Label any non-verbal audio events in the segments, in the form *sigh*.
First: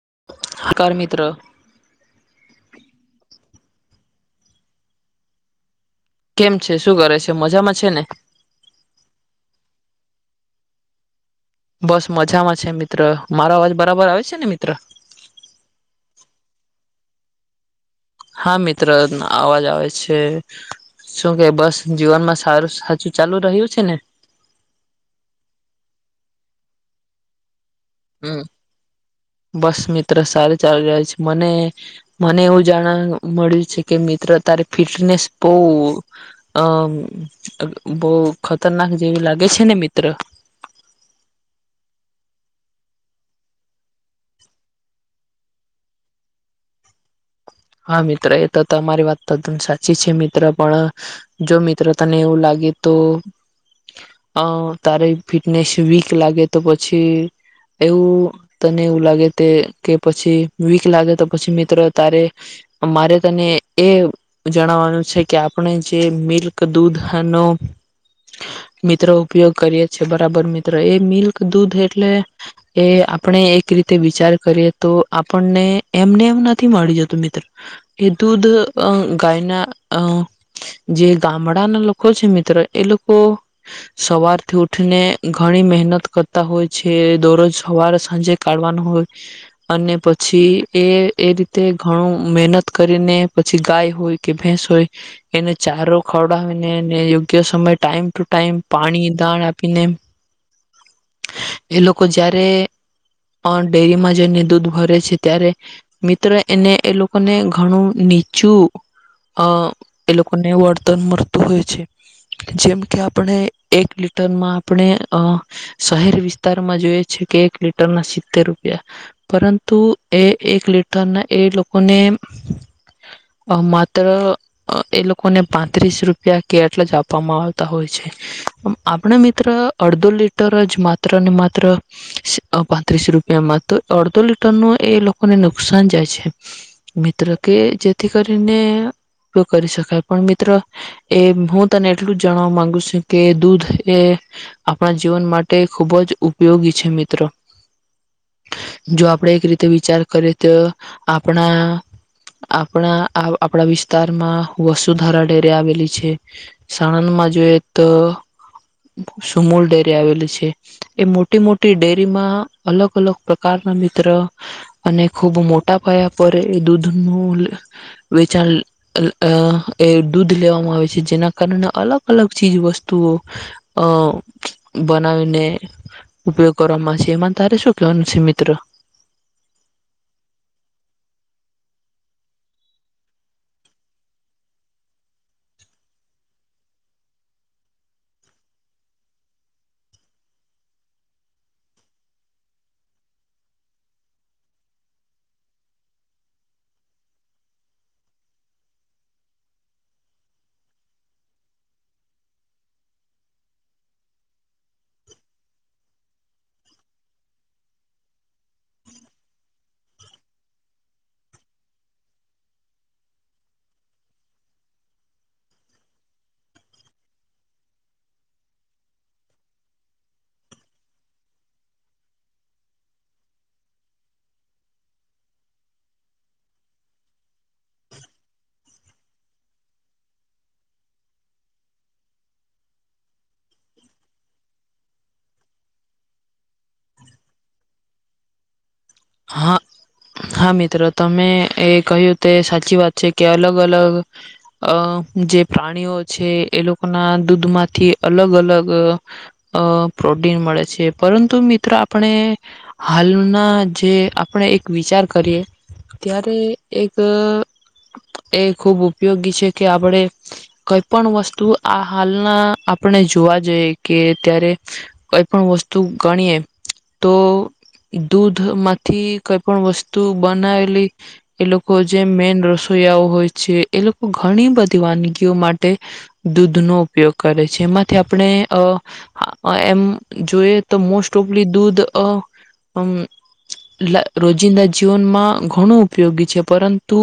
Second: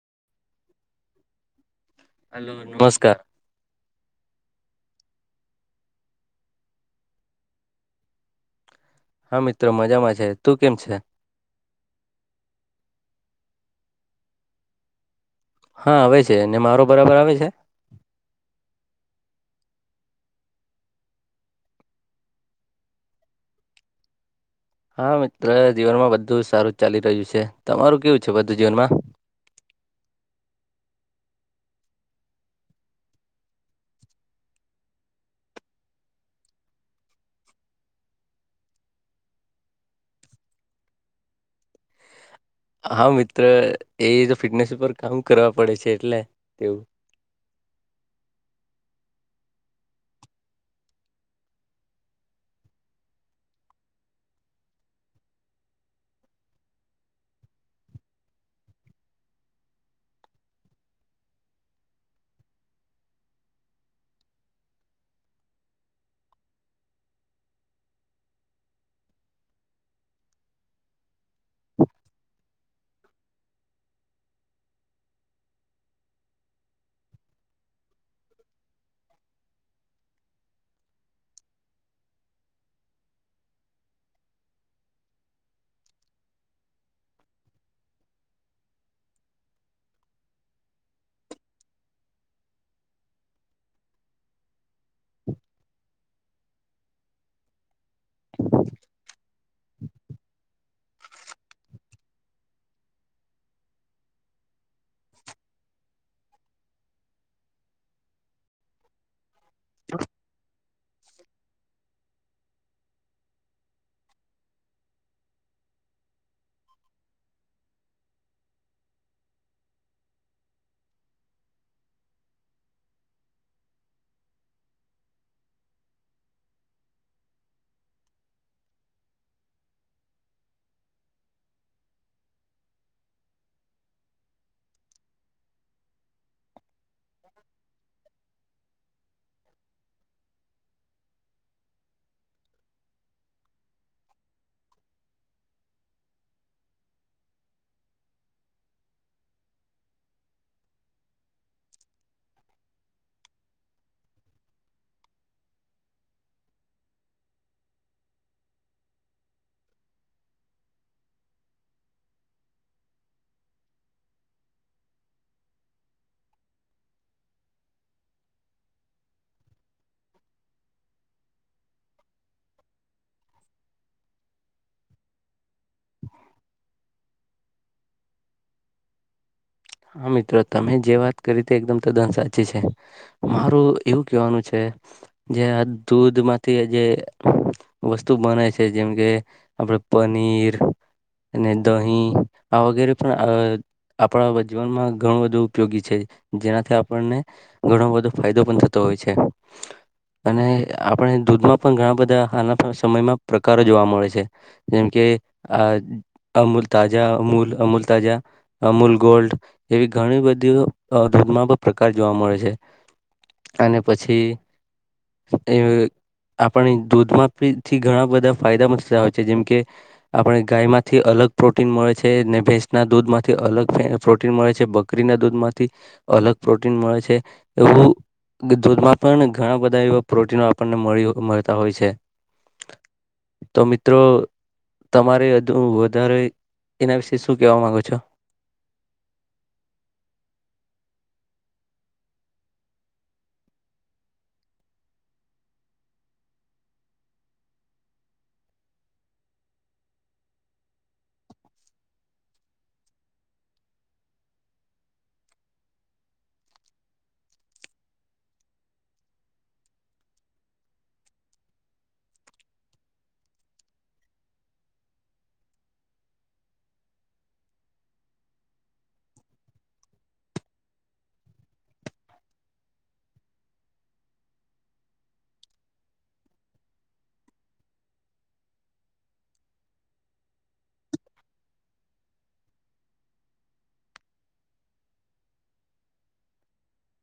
*inaudible* Hello નમસ્કાર. કેમ છે શું કરે છે મજામાં છે ને. હા મિત્રો મજામાં છે તું કેમ છે. બસ મજામાં છે મિત્ર મારો અવાજ બરાબર આવે છે ને મિત્ર. હા આવે છે ને મારો બરાબર આવે છે હા મિત્ર અવાજ આવે છે શું કે બસ જીવનમાં સારું સાચું ચાલુ રહ્યું છે ને હા મિત્ર જીવનમાં બધુ સારું ચાલી રહ્યું છે તમારું કેવું છે હમ બધું જીવનમાં બસ મિત્ર સાર ચાલ *unintelligible* છે મને મને એવું જાણવા મળ્યું છે કે મિત્ર તારી ફિટનેસ બો અ બો ખતરનાક જેવી લાગે છે ને મિત્ર હા મિત્ર એ તો ફિટનેસ ઉપર કામ કરવા પડે છે એટલે તેવું હા મિત્ર એ તો તમારી વાત તદ્દન સાચી છે મિત્ર પણ જો મિત્ર તને એવું લાગે તો અ તારી ફિટનેસ વીક લાગે તો પછી એવું તને એવું લાગે તે કે પછી વીક લાગે તો પછી મિત્ર તારે મારે તને એ જણવાનું છે કે આપણે જે મિલ્ક દૂધ નો મિત્ર ઉપયોગ કરીએ છીએ બરાબર મિત્ર એ મિલ્ક દૂધ એટલે એ આપણે એક રીતે વિચાર કરીએ તો આપણને એમને એમ નથી મળી જતું મિ ત્ર એ દૂધ ગાયના અ જે ગામડાના લોકો છે મિત્ર એ લોકો સવારથી ઉઠીને ઘણી મહેનત કરતા હોય છે દરરોજ સવાર સાંજે કાઢવાનું હોય અને પછી એ એ રીતે ઘણું મહેનત કરીને પછી ગાય હોય કે ભેંસ હોય એને ચારો ખવડાવીને એ યોગ્ય સમય ટાઈમ ટુ ટાઈમ પાણી દાણ આપીને એ લોકો જારે ડેરીમાં જઈને દૂધ ભરે છે ત્યારે મિત્ર એને એ લોકો ઘણું નીચું અ એ લોકોને વર્તન મળતું હોય છે જેમ કે આપણે એક લીટરમાં આપણે અ શહેર વિસ્તારમાં જોઈએ છે કે એક લીટર ના સિત્તેર રૂપિયા પરંતુ એ એક લીટરના એ લોકો લોકો ને માત્ર એ લોકોને પાંત્રીસ રૂપિયા કે એટલા જ આપવામાં આવતા હોય છે આપણા મિત્ર અડધો લીટર જ માત્ર ને માત્ર પાંત્રીસ રૂપિયામાં તો અડધો લીટર નું એ લોકોને નુકસાન જાય છે મિત્ર કે જેથી કર ને ઉપયોગ કરી શકાય પણ મિત્રો એ હું તને એટલું જ જાણવા માંગુ છું કે દૂધ એ આપણા જીવન માટે ખુબ જ ઉપયોગી છે મિત્ર જો આપણે એક રીતે વિચાર કરીએ તો આપણા આપણા આપણા વિસ્તારમાં વસુધારા ડેરી આવેલી છે સાણંદમાં જોઈએ તો સુમૂલ ડેરી આવેલી છે એ મોટી મોટી ડેરીમાં અલગ અલગ પ્રકારના મિત્ર અને ખૂબ મો મોટા પાયા પર એ દૂધનું વેચાણ એ દૂધ લેવામાં આવે છે જેના કારણે અલગ અલગ ચીજ વસ્તુઓ અ બનાવીને ઉપયોગ કરવામાં આવે છે એમાં તારે શું કહેવાનું છે મિત્ર હા મિત્ર તમે જે વાત કરી તે એકદમ તદ્દન સાચી છે મારું એવું કહેવાનું છે જે આ દૂધમાંથી જે વસ્તુ બને છે જેમ કે આપડે પનીર અને દહીં આ વગેરે પણ અ આપણા જીવનમાં ઘણું બધું ઉપયોગી છે જેનાથી આપણને ઘણો બધો ફાયદો પણ થતો હોય છે અને આપણે દૂધમાં પણ ઘણા બધા આના સમયમાં પ્રકારો જોવા મળે છે જેમ કે આ અમૂલ તાજા અમૂલ અમૂલ તાજા અમૂલ ગોલ્ડ એવી ઘણી બધી અ દૂધમાં પણ પ્રકાર જોવા મળે છે અને પછી એ આપણે દૂધમાંથી ઘણા બધા ફાયદા થતા હોય છે જેમ કે આપણે ગાય માંથી અલગ પ્રોટીન મળે છે ને ભેંસના દૂધમાંથી અલગ પ્રોટીન મળે છે બકરીના દૂધમાંથી અલગ પ્રોટીન મળે છે એવું દૂધમાં પણ ઘણા બધા એવા પ્રોટીનો આપણને મળતા હોય છે તો મિત્રો તમારે વધારે એના વિશે શું કેહેવા માંગો છો હા હા મિત્રો તમે એ કહ્યું તે સાચી વાત છે કે અલગ અલગ અ જે પ્રાણીઓ છે એ લોકોના દૂધમાંથી અલગ અલગ અ પ્રોટીન મળે છે પરંતુ મિત્રો આપણે હાલના જે આપણે એક વિચાર કરીએ ત્યારે એક એ ખૂબ ઉપયોગી છે કે આપણે કઈ પણ વસ્તુ આ હાલના આપણે જોવા જઈએ કે ત્યારે કઈ પણ વસ્તુ ગણીએ તો દૂધ માંથી કઈ પણ વસ્તુ બનાવેલી એ લોકો જે મેન રસોઈયાઓ હોય છે એ લોકો ઘણી બધી વાનગીઓ માટે દૂધનો ઉપયોગ કરે છે એમાંથી આપણે એમ જોઈએ તો મોસ્ટ ઓફલી દૂધ અ રોજિંદા જીવનમાં ઘણું ઉપયોગી છે પરંતુ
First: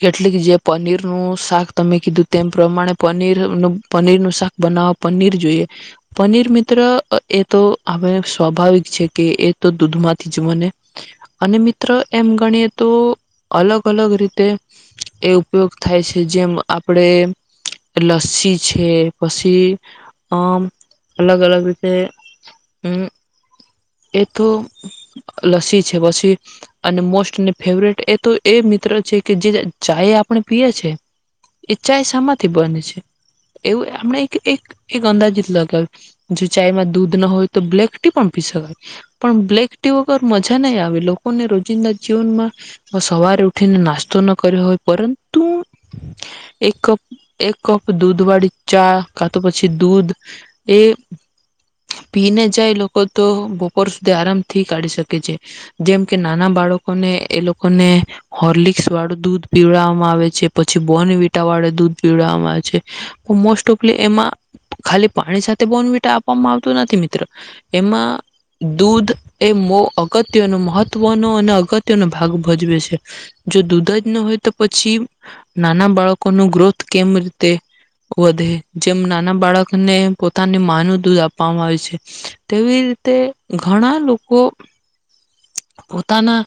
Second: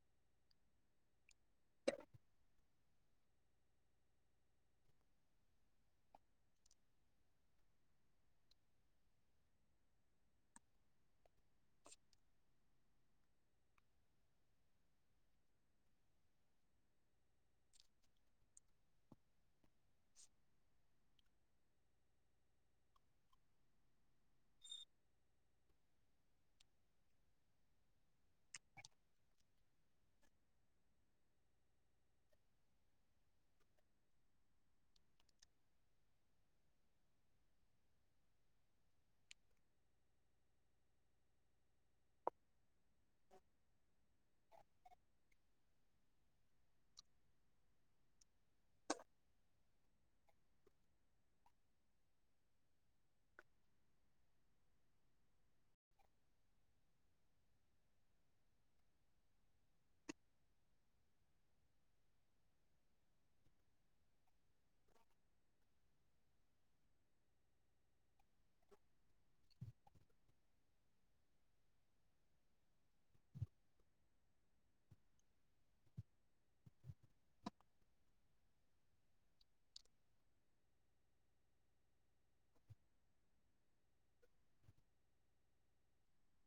કેટલીક જે પનીરનું શાક તમે કીધું તેમ પ્રમાણે પનીર પનીરનું શાક બનાવવા પનીર જોઈએ પનીર મિત્ર એ તો આપણે સ્વાભાવિક છે કે તો દૂધમાંથી જ બંને અને મિત્રો એમ ગણીએ તો અલગ અલગ રીતે એ ઉપયોગ થાય છે જેમ આપડે લસ્સી છે પછી અમ અલગ અલગ રીતે અમ એ તો લસી છે પછી અને મોસ્ટ અને ફેવરેટ એ તો એ મિત્ર છે કે જે ચાાય આપણે પીએ છે એ ચાય શામાંથી બને છે એવું આપણે એક એક અંદાજત લગાવ જો ચાયમાં દૂધ ના હોય તો બ્લેક ટી પણ પીય શકાય પણ બ્લેક ટી વગર મજા નહી આવે લોકોને રોજ *unintelligible* જીવનમાં સવારે ઉઠીને નાસ્તો ન કર્યો હોય પરંતુ એક કપ એક કપ દૂધ વાળી ચા કાતો પછી દૂધ એ પીને જાય લોકો તો બપોર સુ આરામથી કાઢી શકે છે જેમ કે નાના બાળકોને એ લોકોને હોર્લિક્સ વાળું દૂધ પીવડાવવામાં આવે છે પછી બોન વિટા વાળે દૂધ પીવડવામાં આવે છે મોસ્ટ ઓફલી એમાં ખાલી પાણી સાથે બોન વિટા આપવામાં આવતો નથી મિત્ર એમાં દૂધ એ મો અગત્યનો મહત્વનો અને અગત્યનો ભાગ ભજવે છે. જો દૂધ જ ન હોય તો પછી નાના બાળકોનો ગ્રોથ કેમ રીતે વધે. જેમ નાના બાળકને પોતાને માનું દૂધ આપવામાં આવે છે તેવી રીતે ઘણા લોકો પોતાના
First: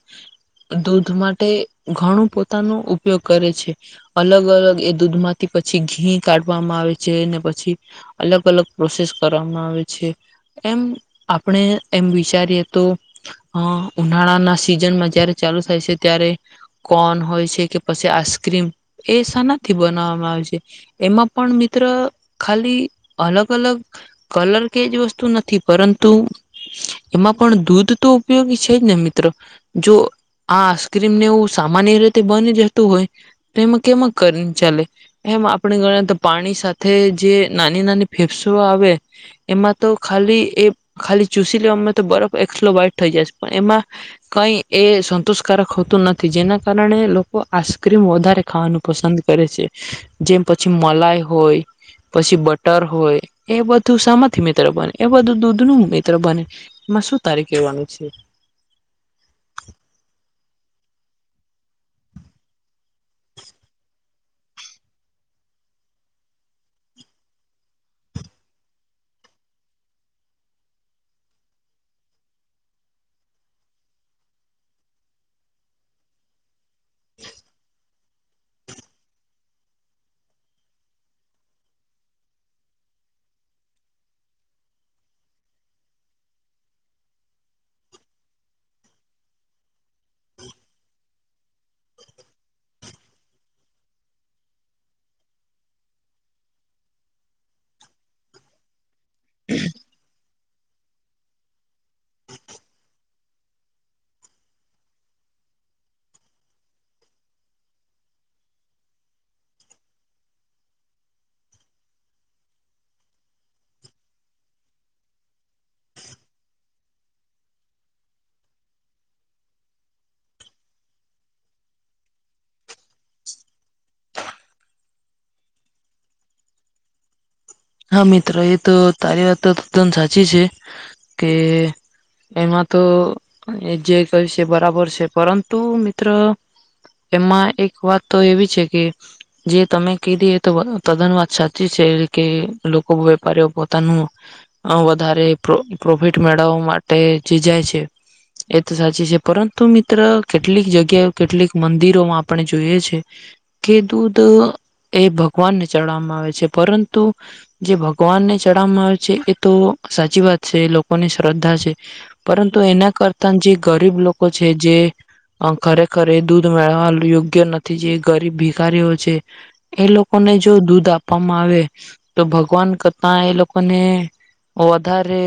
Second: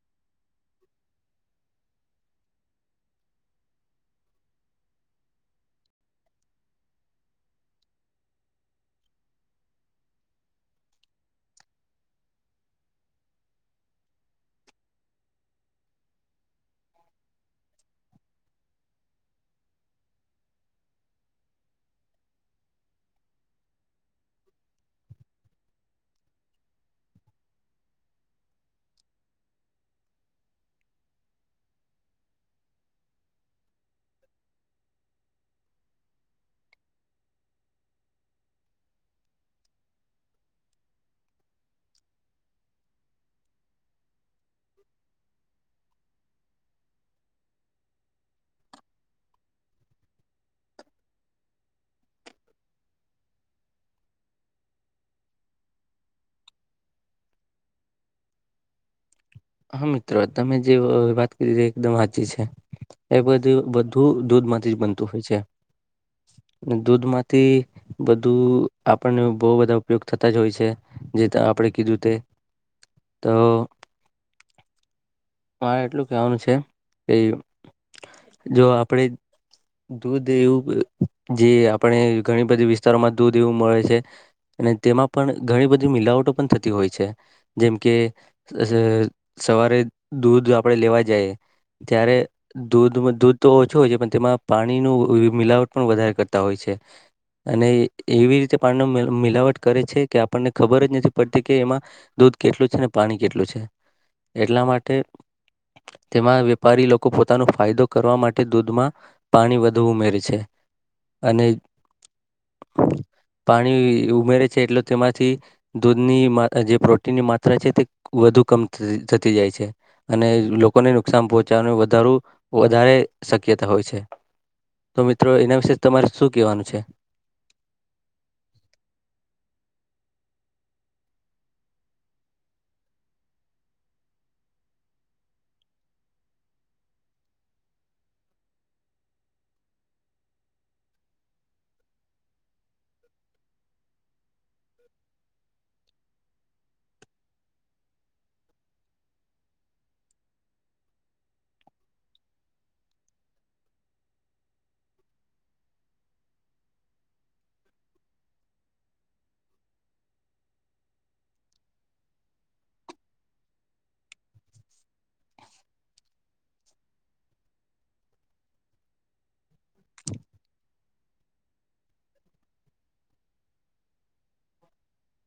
દૂધ માટે ઘણું પોતાનો ઉપયોગ કરે છે. અલગ અલગ એ દૂધમાંથી પછી ઘી કાઢવામાં આવે છે ને પછી અલગ અલગ પ્રોસેસ કરવામાં આવે છે. એમ આપણે એમ વિચારીએ તો અહ ઉનાળાના સિઝનમાં જયારે ચાલુ થાય છે ત્યારે કોન હોય છે કે પછી આઈસ્ક્રીમ એ શાનાથી બનાવવામાં આવે છે એમાં પણ મિત્ર ખાલી અલગ અલગ કલર કે જ વસ્તુ નથી પરંતુ એમાં પણ દૂધ તો ઉપયોગી છે જ ને મિત્રો જો આ આઈસ્ક્રીમ ને એવું સામાન્ય રીતે બની જતું હોય તો એમાં કેમાં કરીને ચાલે એમ આપણે ગણી તો પાણી સાથે જે નાની નાની ફેફસો આવે એમાં તો ખાલી એ ખાલી ચૂસી લેવામાં તો બરફ એક્સલોબાઈટ થઈ જાયસ પણ એમાં કઈ એ સંતોષકારક હોતું ન થી. જેના કારણે લોકો આઇસ્ક્રીમ વધારે ખાવાનું પસંદ કરે છે. જેમ પછી મલાઈ હોય પછી બટર હોય એ બધું શમાંથી મિત્ર બને એ બધું દૂધનું મિત્ર બને એમાં શું તારે કહેવાનું છે. હા મિત્ર. તમે જેઅ વાત કરી એકદમ હાચી છે. એ બધું બધું દૂધ માંથી જ બનતું હોય છે. દૂધમાંથી બધું આપણને બો બધા ઉપયોગ થતા જ હોય છે જે આપણે કીધું તે તો મારે એટલું કેવાનું છે એ જો આપડે દૂધ એવું અહ જે આપણે ઘણી બધી વિસ્તારોમાં દૂધ એવું મળે છે અને તેમાં પણ ઘણી બધી મિલાવટો પણ થતી હોય છે. જેમ કે અસ-સવારે દૂધ આપડે લેવા જાએ જ્યારે દૂધ માં દૂધ તો ઓછું હોય છે પણ તેમાં પાણી નું મિલાવટ પણ વધારે કરતા હોય છે. અને એવી રીતે પાણીનો મેળ મિલાવટ કરે છે કે આપ પનને ખબર જ નથી પડતી કે એમાં દૂધ કેટલું છે અને પાણી કેટલું છે. એટલા મા ટે તેમાં વેપારી લોકો પોતાનો ફાયદો કરવા માટે દૂધમાં પાણી વધુ ઉમેરે છે અને પાણી ઉમેરે છે એટલે તેમાંથી દૂધનીમાં જે પ્રોટીનની માત્રા છે તે વધુ કમ થ-થતી જાય છે. અને લોકોને નુકસાન પહોંચાડવાનું વધારું વધારે શક્યતા હોય છે. તો મિત્રો એના વિશે તમારે શું કેહેવાનું છે? હા મિત્ર એ તો તારી વાત તો એકદમ સાચી છે કે એમાં તો એ જે કહ છે બરાબર છે પરંતુ મિત્ર એમાં એક વાત તો એવી છે કે જે તમે કીધી એ તો તદ્દન વાત સાચી છે કે. લોકો વેપારીઓ પોતાનું અહ વધારે પ્રો-પ્રોફિટ મેળવવા માટે જે જાય છે એ તો સાચી છે પરંતુ મિત્ર કેટલીક જગ્યા કેટલીક મંદિરોમાં આપણે જોઈએ છે કે દૂધ એ ભગવાનને ચડવામાં આવે છે પરંતુ જે ભગવાનને ચડાવવામાં આવે છે એ તો સાચી વાત છે એ લોકોની શ્રદ્ધા છે પરંતુ એના કરતા જે ગરીબ લોકો છે જે અહ ખરેખર દૂધ મેળવા યોગ્ય નથી જે ગરીબ ભીખારીઓ છે એ લોકોને જો દૂધ આપવામાં આવે તો ભગવાન કરતા એ લોકોને વધારે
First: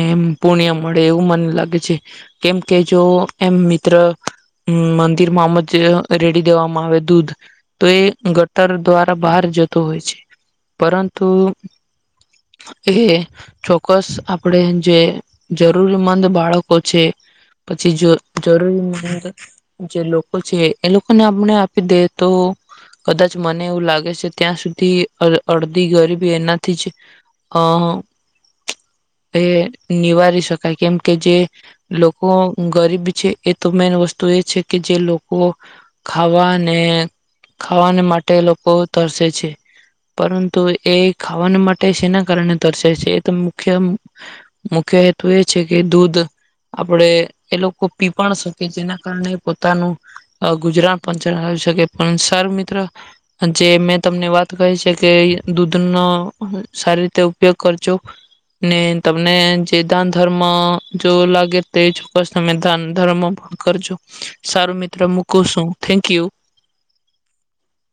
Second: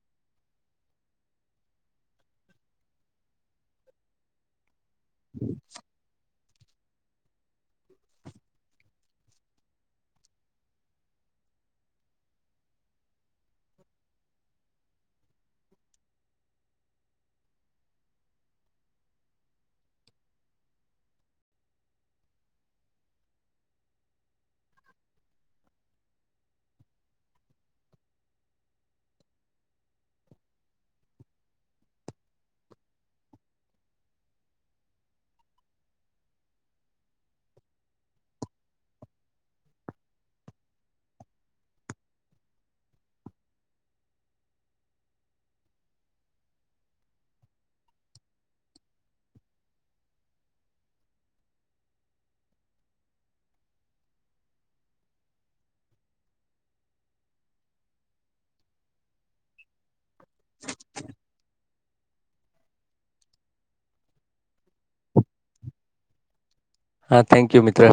એમ પુણ્ય મળે એવું મને લાગે છે. કેમ કે જો એમ મિત્ર અહ મંદિર માંમજ રેડી દેવામાં આવે દૂધ તો એ ગટર દ્વારા બહાર જતો હોય છે પરંતુ એ ચોક્કસ આપ પણે જે જરૂરીમંદ બાળકો છે પછી જો-જરૂરીમંદ જે લોકો છે એ લોકોને આપને આપી દે તો કદાચ મને એવું લાગે છે ત્યાં સુધી અડ-અડધી ગરીબી એનાથી જ અહ તે નિવારી શકાય કેમ કે જે લોકો ગરીબ છે એ તો મેન વસ્તુ એ છે કે જે લોકો ખાવાને ખાવાને માટે લોકો તરસે છે પરંતુ એ ખાવાને માટે શેના કારણે તરસે છે એ તો મુખ્ય મુખ્ય હેતુ એ છે કે દૂધ આપડે એ લોકો પીપ શકે જેના કારણે પોતાનું અહ ગુજરાન પણ ચલાવી શકે પણ સારું મિત્ર જે મેં તમને વાત કહી છે કે દૂધનો સારી રીતે ઉપયોગ કરજો ને તમને જે ધાન ધર્મ જોવ લાગે તે ચોક્કસ તમે ધાન ધર્મ પણ કરજો સારું મિત્ર મુકુ છું થેન્ક યુ. હા થેન્ક યુ મિત્ર.